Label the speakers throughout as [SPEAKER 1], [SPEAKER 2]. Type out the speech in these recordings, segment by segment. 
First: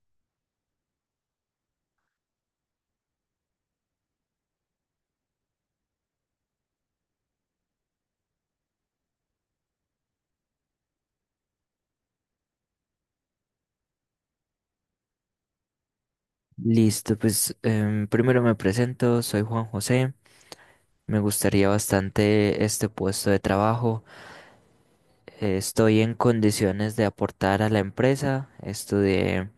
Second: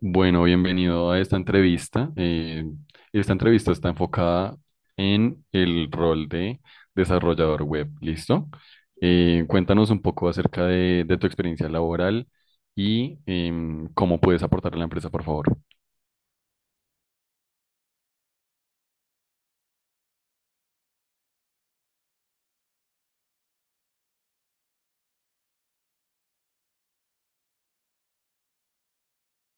[SPEAKER 1] Bueno, bienvenido a esta entrevista. Esta entrevista está enfocada en el rol de desarrollador web, ¿listo? Cuéntanos un poco acerca de tu experiencia laboral y cómo puedes aportar a la empresa, por favor.
[SPEAKER 2] Listo, pues primero me presento, soy Juan José. Me gustaría bastante este puesto de trabajo. Estoy en condiciones de aportar a la empresa. Estudié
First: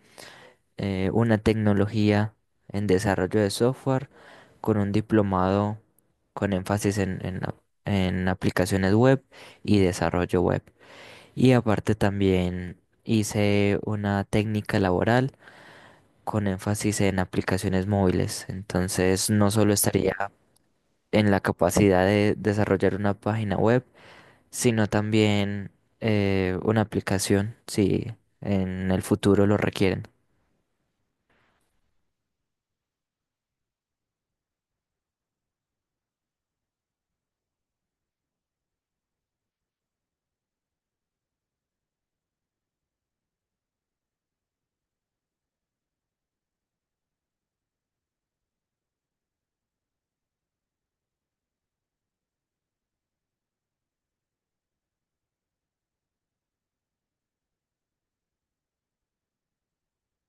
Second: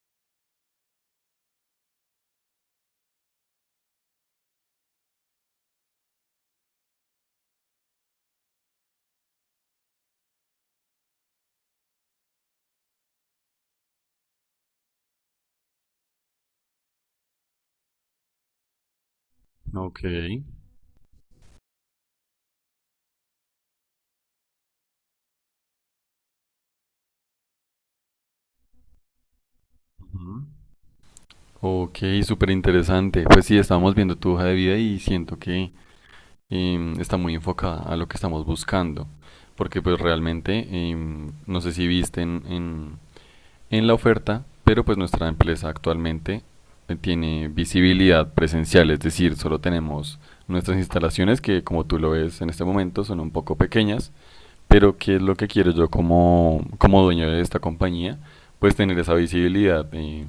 [SPEAKER 2] una tecnología en desarrollo de software con un diplomado con énfasis en en aplicaciones web y desarrollo web. Y aparte también hice una técnica laboral con énfasis en aplicaciones móviles. Entonces, no solo
[SPEAKER 1] Ok.
[SPEAKER 2] estaría en la capacidad de desarrollar una página web, sino también una aplicación, si en el futuro lo requieren.
[SPEAKER 1] Ujú. Ok, súper interesante. Pues sí, estábamos viendo tu hoja de vida y siento que está muy enfocada a lo que estamos buscando, porque pues realmente, no sé si viste en la oferta, pero pues nuestra empresa actualmente tiene visibilidad presencial, es decir, solo tenemos nuestras instalaciones que como tú lo ves en este momento son un poco pequeñas, pero ¿qué es lo que quiero yo como dueño de esta compañía? Pues tener esa visibilidad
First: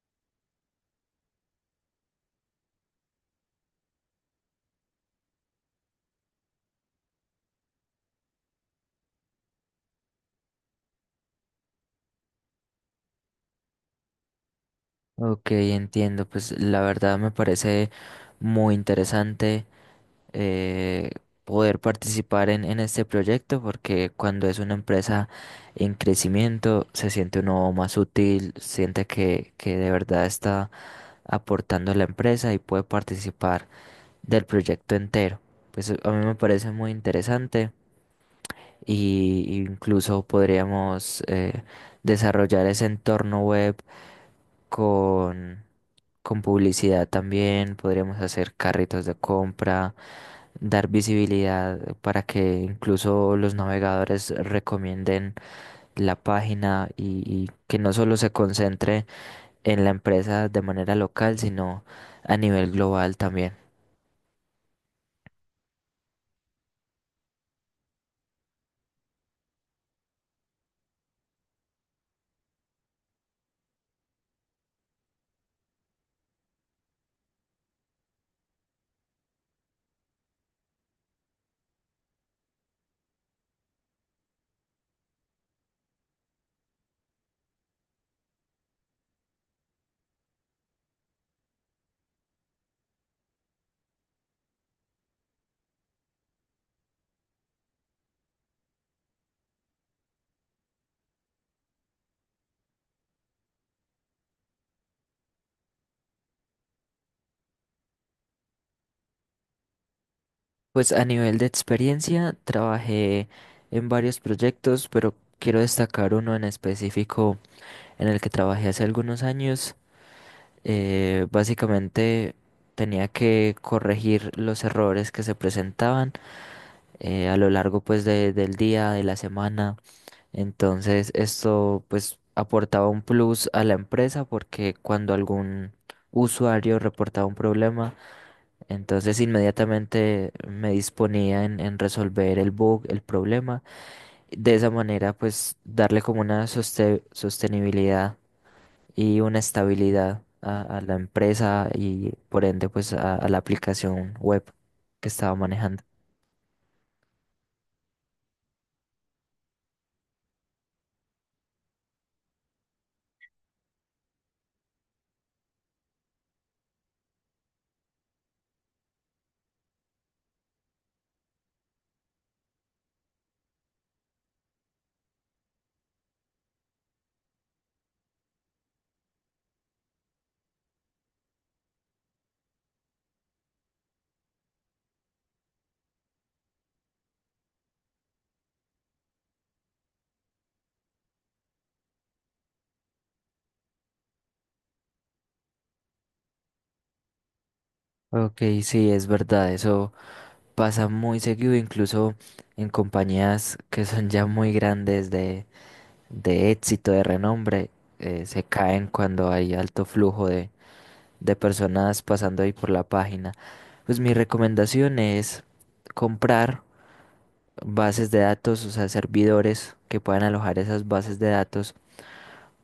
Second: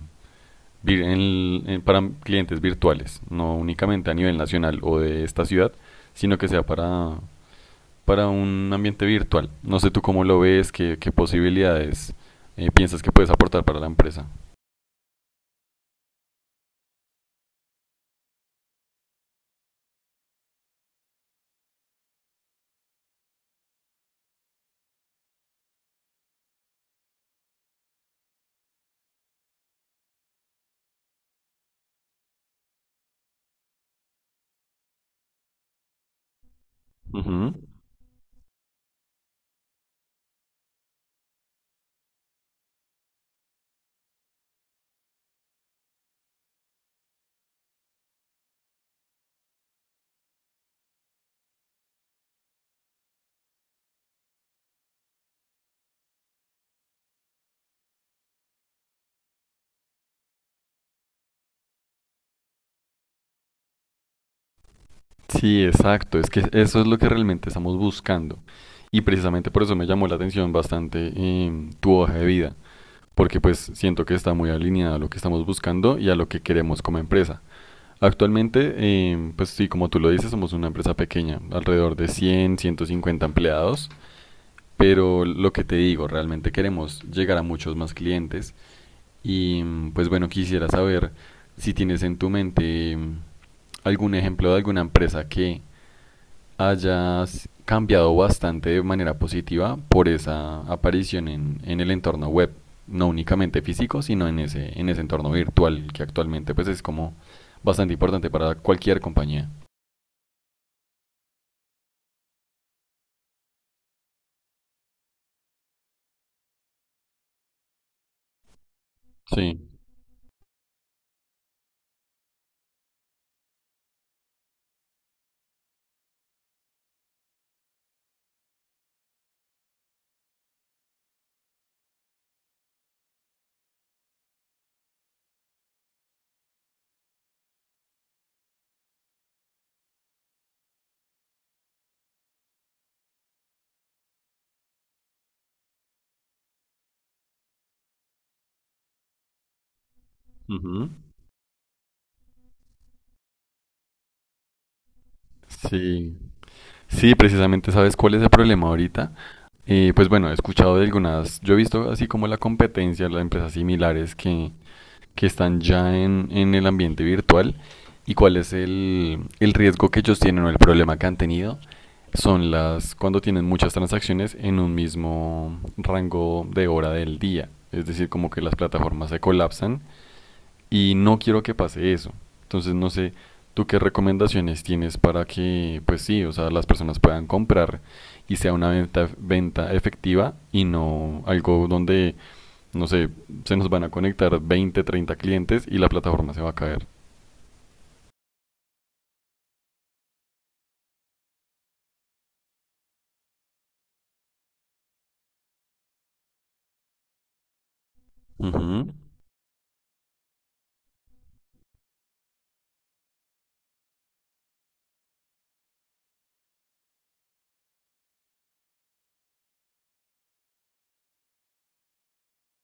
[SPEAKER 1] en para clientes virtuales, no únicamente a nivel nacional o de esta ciudad, sino que sea para un ambiente virtual. No sé tú cómo lo ves, qué posibilidades piensas que puedes aportar para la empresa.
[SPEAKER 2] Ok, entiendo. Pues la verdad me parece muy interesante. eh, Poder participar en este proyecto, porque cuando es una empresa en crecimiento se siente uno más útil, siente que de verdad está aportando a la empresa y puede participar del proyecto entero. Pues a mí me parece muy
[SPEAKER 1] Ujú.
[SPEAKER 2] interesante, y incluso podríamos desarrollar ese entorno web con, con publicidad también. Podríamos hacer carritos de compra, dar visibilidad para que incluso los navegadores recomienden la página, y que no solo se concentre en la empresa de manera local, sino a nivel global también.
[SPEAKER 1] Sí, exacto. Es que eso es lo que realmente estamos buscando. Y precisamente por eso me llamó la atención bastante tu hoja de vida, porque pues siento que está muy alineada a lo que estamos buscando y a lo que queremos como empresa. Actualmente, pues sí, como tú lo dices, somos una empresa pequeña, alrededor de 100, 150 empleados, pero lo que te digo, realmente queremos llegar a muchos más clientes. Y pues bueno, quisiera saber si tienes en tu mente algún ejemplo de alguna empresa que hayas cambiado bastante de manera positiva por esa aparición en el entorno web, no únicamente físico, sino en en ese entorno virtual que actualmente pues es como bastante importante para cualquier compañía.
[SPEAKER 2] Pues a nivel de experiencia trabajé en varios proyectos, pero quiero destacar uno en específico en el que trabajé hace algunos
[SPEAKER 1] Sí.
[SPEAKER 2] años. Básicamente tenía que corregir los errores que se presentaban a lo largo pues del día, de la semana. Entonces, esto pues aportaba un plus a la empresa, porque cuando algún usuario reportaba un problema, entonces inmediatamente me disponía en resolver el bug, el problema. De esa manera, pues darle como una sostenibilidad y una estabilidad a
[SPEAKER 1] Ujú.
[SPEAKER 2] la empresa, y por ende pues a la aplicación web que estaba manejando.
[SPEAKER 1] Sí, sí, precisamente sabes cuál es el problema ahorita. Pues bueno, he escuchado de algunas, yo he visto así como la competencia, las empresas similares que están ya en el ambiente virtual y cuál es el riesgo que ellos tienen o el problema que han tenido son las cuando tienen muchas transacciones en un mismo rango de hora del día. Es decir, como que las plataformas se colapsan y no quiero que pase eso. Entonces, no sé, ¿tú qué recomendaciones tienes para que, pues sí, o sea, las personas puedan comprar y sea una venta, venta efectiva y no algo donde no sé, se nos van a conectar 20, 30 clientes y la plataforma se va a caer.
[SPEAKER 2] Ok, sí, es verdad, eso. Pasa muy seguido, incluso en compañías que son ya muy grandes de éxito, de renombre. Se caen
[SPEAKER 1] Ujú,
[SPEAKER 2] cuando hay alto flujo de personas pasando ahí por la página. Pues mi recomendación es comprar bases de datos, o sea, servidores que puedan alojar esas bases de datos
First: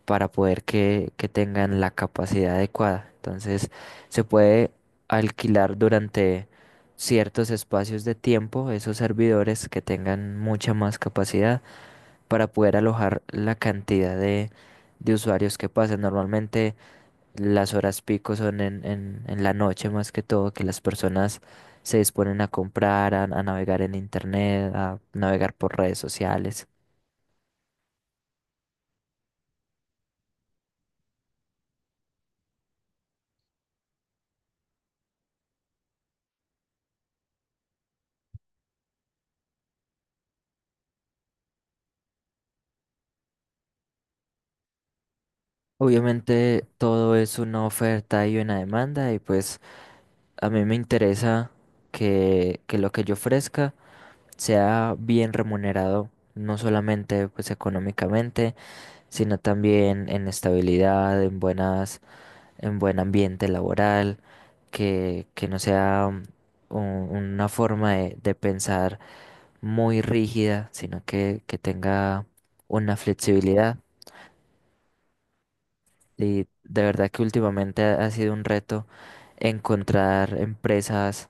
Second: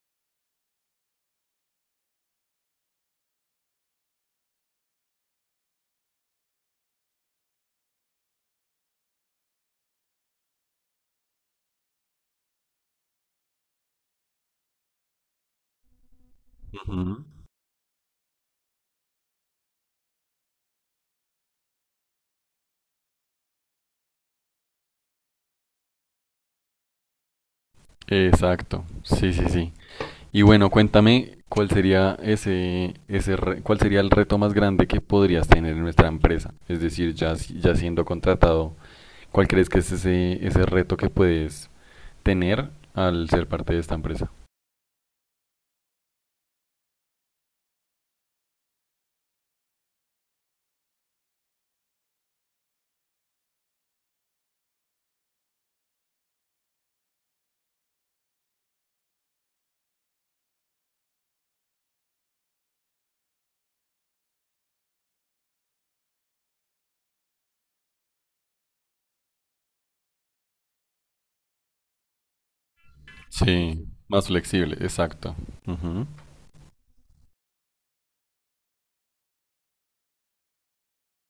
[SPEAKER 2] para poder que tengan la capacidad adecuada. Entonces, se puede alquilar durante ciertos espacios de tiempo esos servidores que tengan mucha más capacidad para poder alojar la cantidad de usuarios que pasen. Normalmente
[SPEAKER 1] ujú.
[SPEAKER 2] las horas pico son en la noche, más que todo, que las personas se disponen a comprar, a navegar en internet, a navegar por redes sociales.
[SPEAKER 1] Exacto, sí, sí, sí. Y bueno, cuéntame cuál sería ese re- cuál sería el reto más grande que podrías tener en nuestra empresa. Es decir, ya, si- ya siendo contratado, ¿cuál crees que es ese reto que puedes tener al ser parte de esta empresa?
[SPEAKER 2] Obviamente todo es una oferta y una demanda, y pues a mí me interesa que lo que yo ofrezca sea bien remunerado, no solamente pues económicamente, sino también en estabilidad, en en buen ambiente laboral, que no sea una forma de pensar muy rígida, sino que tenga una flexibilidad.
[SPEAKER 1] Sí, más flexible, exacto. Ujú.
[SPEAKER 2] Y de verdad que últimamente ha sido un reto encontrar empresas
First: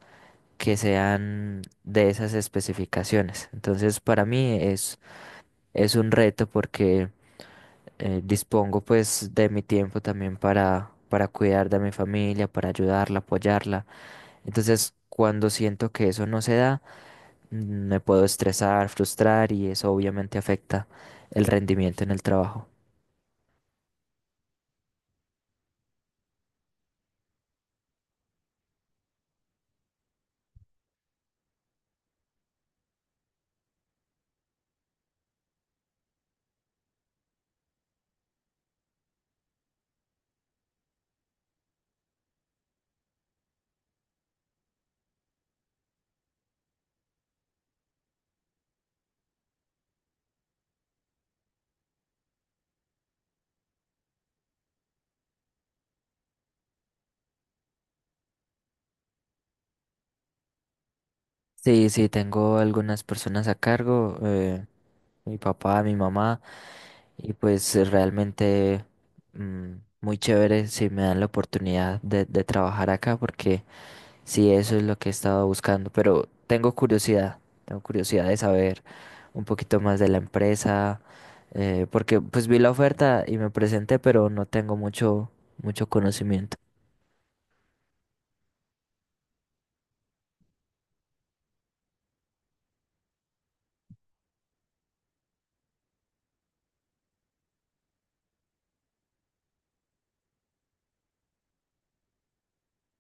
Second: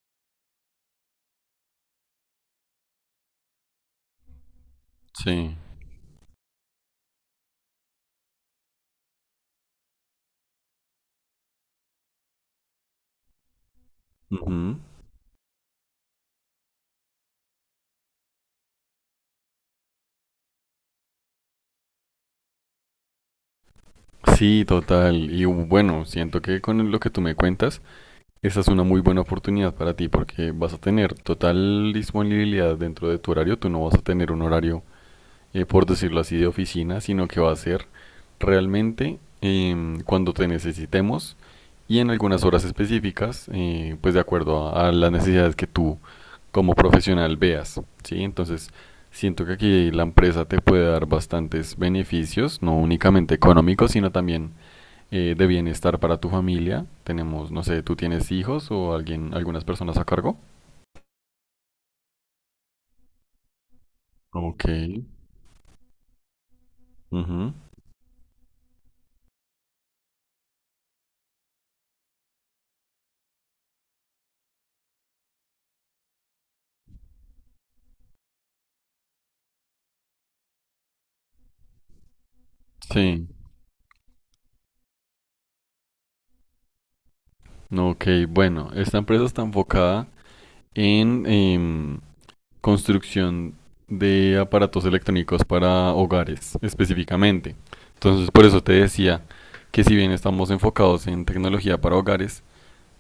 [SPEAKER 2] que sean de esas especificaciones. Entonces, para mí
[SPEAKER 1] Sí.
[SPEAKER 2] es un reto porque dispongo pues de mi tiempo también para cuidar de mi familia, para ayudarla, apoyarla.
[SPEAKER 1] Ujú.
[SPEAKER 2] Entonces, cuando siento que eso no se da, mm, me puedo estresar, frustrar, y eso obviamente afecta el rendimiento en el trabajo.
[SPEAKER 1] Sí, total. Y bueno, siento que con lo que tú me cuentas, esa es una muy buena oportunidad para ti porque vas a tener total disponibilidad dentro de tu horario. Tú no vas a tener un horario, por decirlo así, de oficina, sino que va a ser realmente, cuando te necesitemos y en algunas horas específicas, pues de acuerdo a las necesidades que tú como profesional veas, ¿sí? Entonces, siento que aquí la empresa te puede dar bastantes beneficios, no únicamente económicos, sino también de bienestar para tu familia. Tenemos, no sé, ¿tú tienes hijos o alguien, algunas personas a cargo?
[SPEAKER 2] Sí, sí, tengo algunas personas a cargo.
[SPEAKER 1] Ok.
[SPEAKER 2] Mi papá, mi mamá, y
[SPEAKER 1] Ujú.
[SPEAKER 2] pues realmente mm, muy chévere si me dan la oportunidad de trabajar acá, porque sí, eso es lo que he estado buscando. Pero tengo curiosidad de saber un poquito más de la empresa, porque pues vi la oferta
[SPEAKER 1] Sí.
[SPEAKER 2] y me presenté, pero no tengo mucho, mucho conocimiento.
[SPEAKER 1] No, ok, bueno, esta empresa está enfocada en construcción de aparatos electrónicos para hogares, específicamente. Entonces, por eso te decía que si bien estamos enfocados en tecnología para hogares,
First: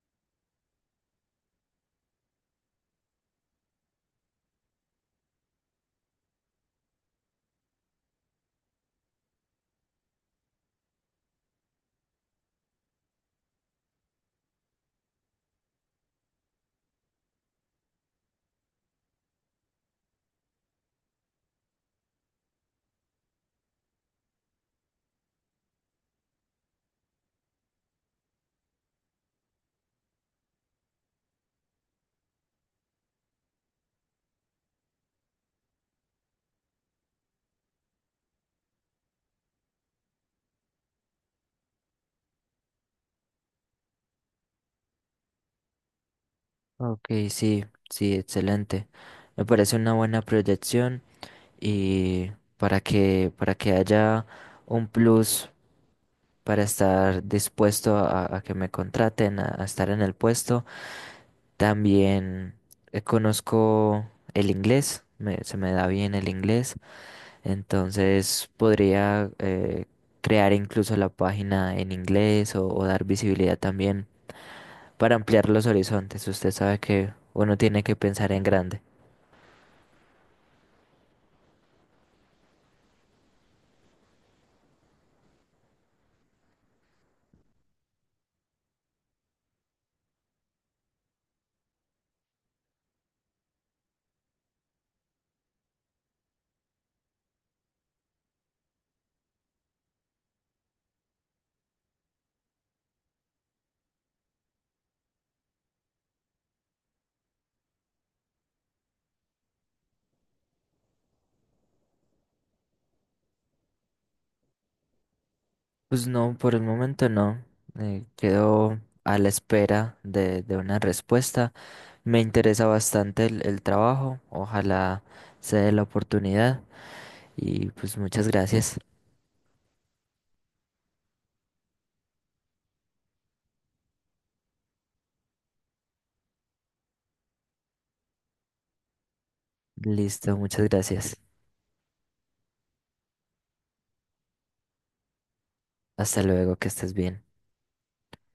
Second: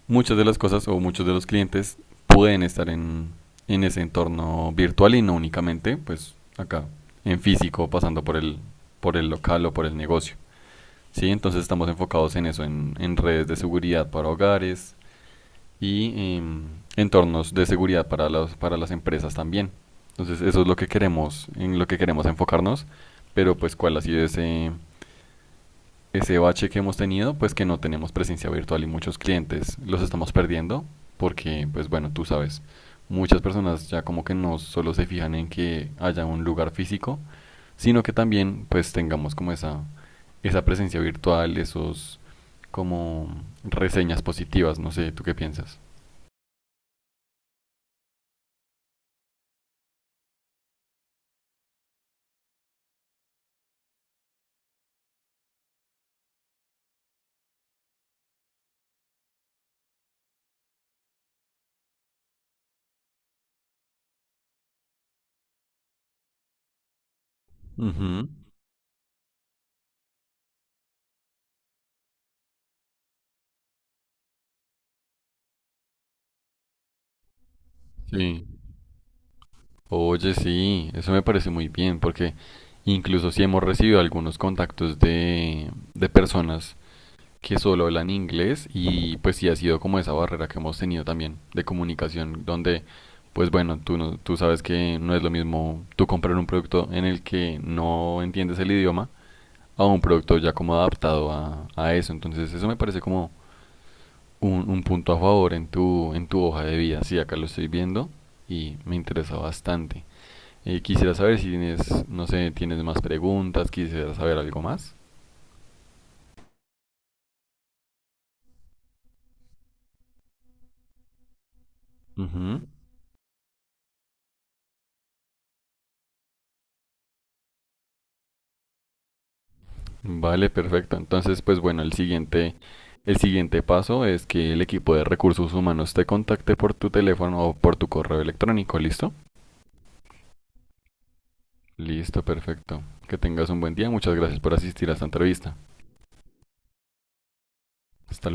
[SPEAKER 1] muchas de las cosas o muchos de los clientes pueden estar en ese entorno virtual y no únicamente pues acá en físico pasando por por el local o por el negocio, ¿sí? Entonces estamos enfocados en eso, en redes de seguridad para hogares y entornos de seguridad para las empresas también. Entonces eso es lo que queremos, en lo que queremos enfocarnos, pero pues cuál ha sido ese bache que hemos tenido, pues que no tenemos presencia virtual y muchos clientes los estamos perdiendo porque, pues bueno, tú sabes, muchas personas ya como que no solo se fijan en que haya un lugar físico, sino que también pues tengamos como esa presencia virtual, esos como reseñas positivas, no sé, ¿tú qué piensas?
[SPEAKER 2] Ok, sí, sí, excelente. Me parece una buena proyección. Y para que haya un plus para estar dispuesto a que me contraten, a estar en el puesto. También conozco el inglés, se me da bien el inglés,
[SPEAKER 1] Ujú.
[SPEAKER 2] entonces podría crear incluso la página en inglés, o dar visibilidad también para ampliar los horizontes. Usted sabe que uno tiene que pensar en
[SPEAKER 1] Sí.
[SPEAKER 2] grande.
[SPEAKER 1] Oye, sí, eso me parece muy bien porque incluso si hemos recibido algunos contactos de personas que solo hablan inglés y pues sí ha sido como esa barrera que hemos tenido también de comunicación donde pues bueno, tú, no- tú sabes que no es lo mismo tú comprar un producto en el que no entiendes el idioma a un producto ya como adaptado a eso. Entonces eso me parece como un punto a favor en en tu hoja de vida. Sí, acá lo estoy viendo y me interesa bastante. Quisiera saber si tienes, no sé, tienes más preguntas, quisiera saber algo más.
[SPEAKER 2] Pues no, por el momento no. Quedo a la espera de una respuesta. Me
[SPEAKER 1] Ujú.
[SPEAKER 2] interesa bastante el trabajo. Ojalá se dé la oportunidad. Y pues muchas gracias.
[SPEAKER 1] Vale, perfecto. Entonces, pues bueno, el siguiente paso es que el equipo de recursos humanos te contacte por tu teléfono o por tu correo electrónico, ¿listo?
[SPEAKER 2] Listo, muchas gracias.
[SPEAKER 1] Listo, perfecto. Que tengas un buen día. Muchas gracias por asistir a esta entrevista.
[SPEAKER 2] Hasta luego, que estés bien.
[SPEAKER 1] Hasta